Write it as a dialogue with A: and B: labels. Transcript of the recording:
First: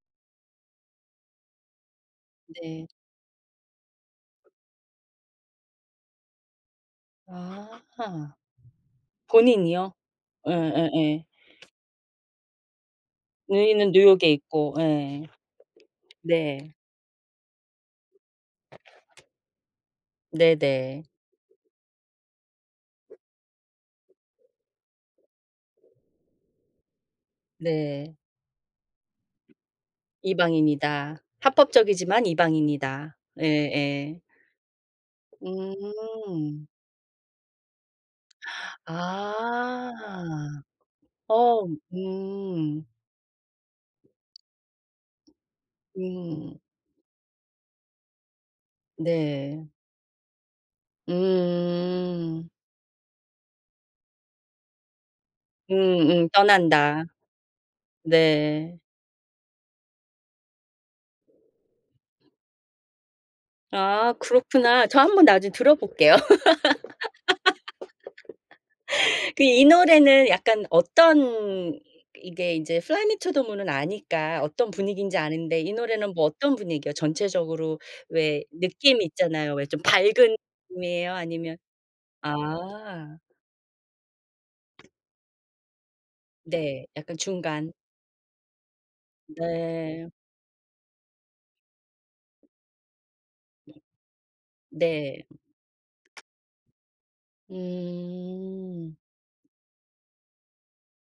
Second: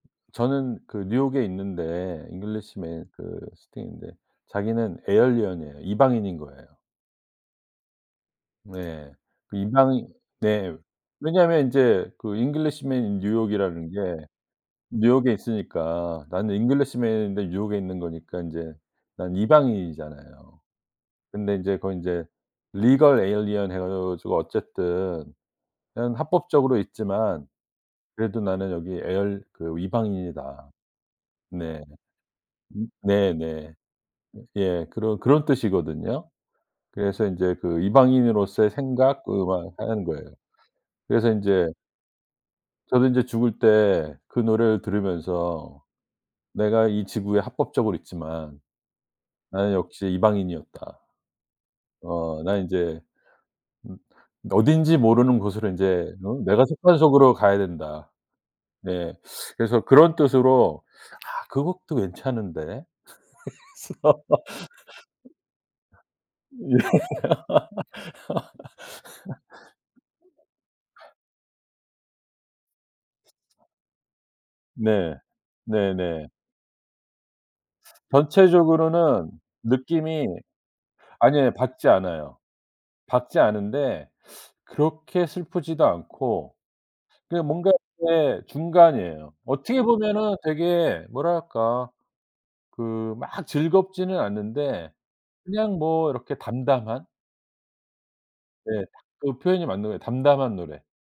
A: 저는 그 뉴욕에 있는데
B: 네.
A: 잉글리쉬맨 그 스팅인데 자기는 에얼리언이에요. 이방인인 거예요.
B: 아.
A: 네. 그
B: 본인이요?
A: 이방인
B: 예
A: 네.
B: 예예.
A: 왜냐면 인제 그 Englishman in New York이라는
B: 누이는
A: 게
B: 뉴욕에 있고. 예.
A: 뉴욕에 있으니까 나는
B: 네.
A: 잉글리시맨인데 뉴욕에 있는 거니까 인제 난 이방인이잖아요.
B: 네네.
A: 근데 인제 그건 인제 Legal alien 해 가 가지고 어쨌든 그냥 합법적으로 있지만
B: 네.
A: 그래도 '나는 여기 에얼 그 이방인이다.'
B: 이방인이다.
A: 네.
B: 합법적이지만 이방인이다.
A: 네네.
B: 예예.
A: 예 그런 그런 뜻이거든요.
B: 음.
A: 그래서 인제 그 이방인으로서의 생각 그 막 하는 거예요.
B: 아.
A: 그래서
B: 어
A: 인제
B: 음.
A: 저도 인제 죽을 때 그 노래를 들으면서
B: 음.
A: '내가 이 지구에 합법적으로 있지만
B: 네.
A: 나는 역시 이방인이었다.' '어
B: 음.
A: 난 인제 음 그 어딘지 모르는 곳으로 이제
B: 음음.
A: 음 내가 속한
B: 떠난다.
A: 속으로 가야 된다.'
B: 네.
A: 네 그래서 그런 뜻으로 아 그것도 괜찮은데
B: 아 그렇구나. 저 한번
A: 그래서.
B: 나중에 들어볼게요.
A: 예.
B: 그 이 노래는 약간 어떤 이 이게 이제 fly me to the moon은 아니까 어떤
A: 네.
B: 분위기인지 아는데 이 노래는 뭐
A: 네네.
B: 어떤 분위기에요? 전체적으로 왜 느낌
A: 전체적으로는
B: 있잖아요. 왜 좀
A: 느낌이
B: 밝은 느낌이에요?
A: 아니에요
B: 아니면
A: 밝지 않아요.
B: 아.
A: 밝지 않은데 그렇게 슬프지도 않고
B: 네. 약간
A: 그냥 뭔가
B: 중간.
A: 예 중간이에요. 어떻게
B: 네.
A: 보면은 되게 뭐랄까? 그 막 즐겁지는 않은데
B: 네.
A: 그냥 뭐 이렇게 담담한? 네.
B: 음.
A: 딱 그 표현이 맞는 거 같 담담한 노래.